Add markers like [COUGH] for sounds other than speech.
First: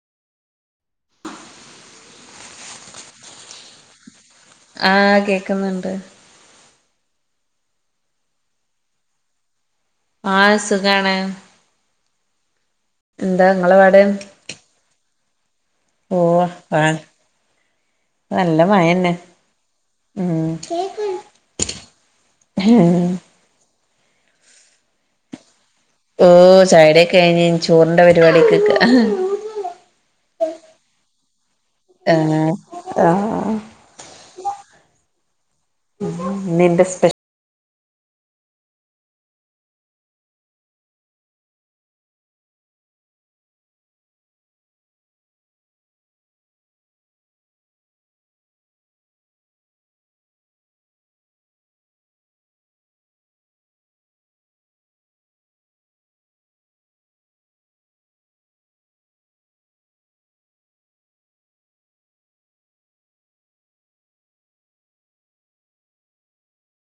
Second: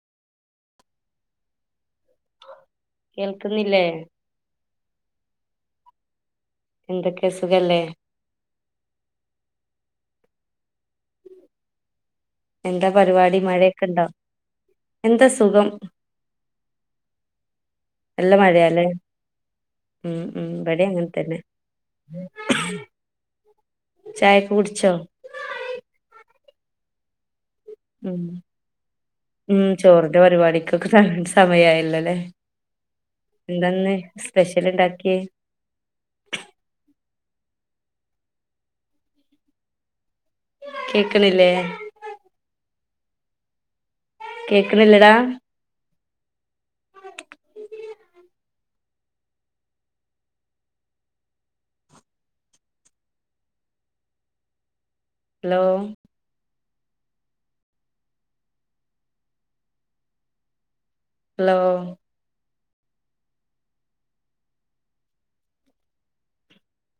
കേൾക്കുന്നില്ലേ ആഹ് കേക്കുന്നുണ്ട് എന്തൊക്കെ സുഖല്ലേ? ആഹ് സുഖാണ് എന്താ പരിവാടി എന്താ ഇങ്ങളെ പാട് മഴക്കെണ്ടോ? എന്താ സുഖം. ഓഹ് ആ നല്ല മഴന്നെ ഉം ഉ ബടി അങ്ങനെ തന്നെ ചായൊക്കെ കുട്ച്ചോ? ഹോ ചായൊടിയൊക്കെ കെഴിഞ്ഞ് ചോറിന്റെ ഉം പരിപാടിക്ക് നിക്കാ ഉം ചോറ്ന്റെ പരിപാടിക്കൊക്കെ സമയായല്ലല്ലേ ആഹ് ആഹ് എന്താന്ന് സ്പെ സ്പെഷ്യല്ണ്ടാക്കിയെ ഇന്ന് ന്റെ സ്പെഷ കേക്ണില്ലേ? കേക്ണില്ലടാ? [INAUDIBLE] Hello hello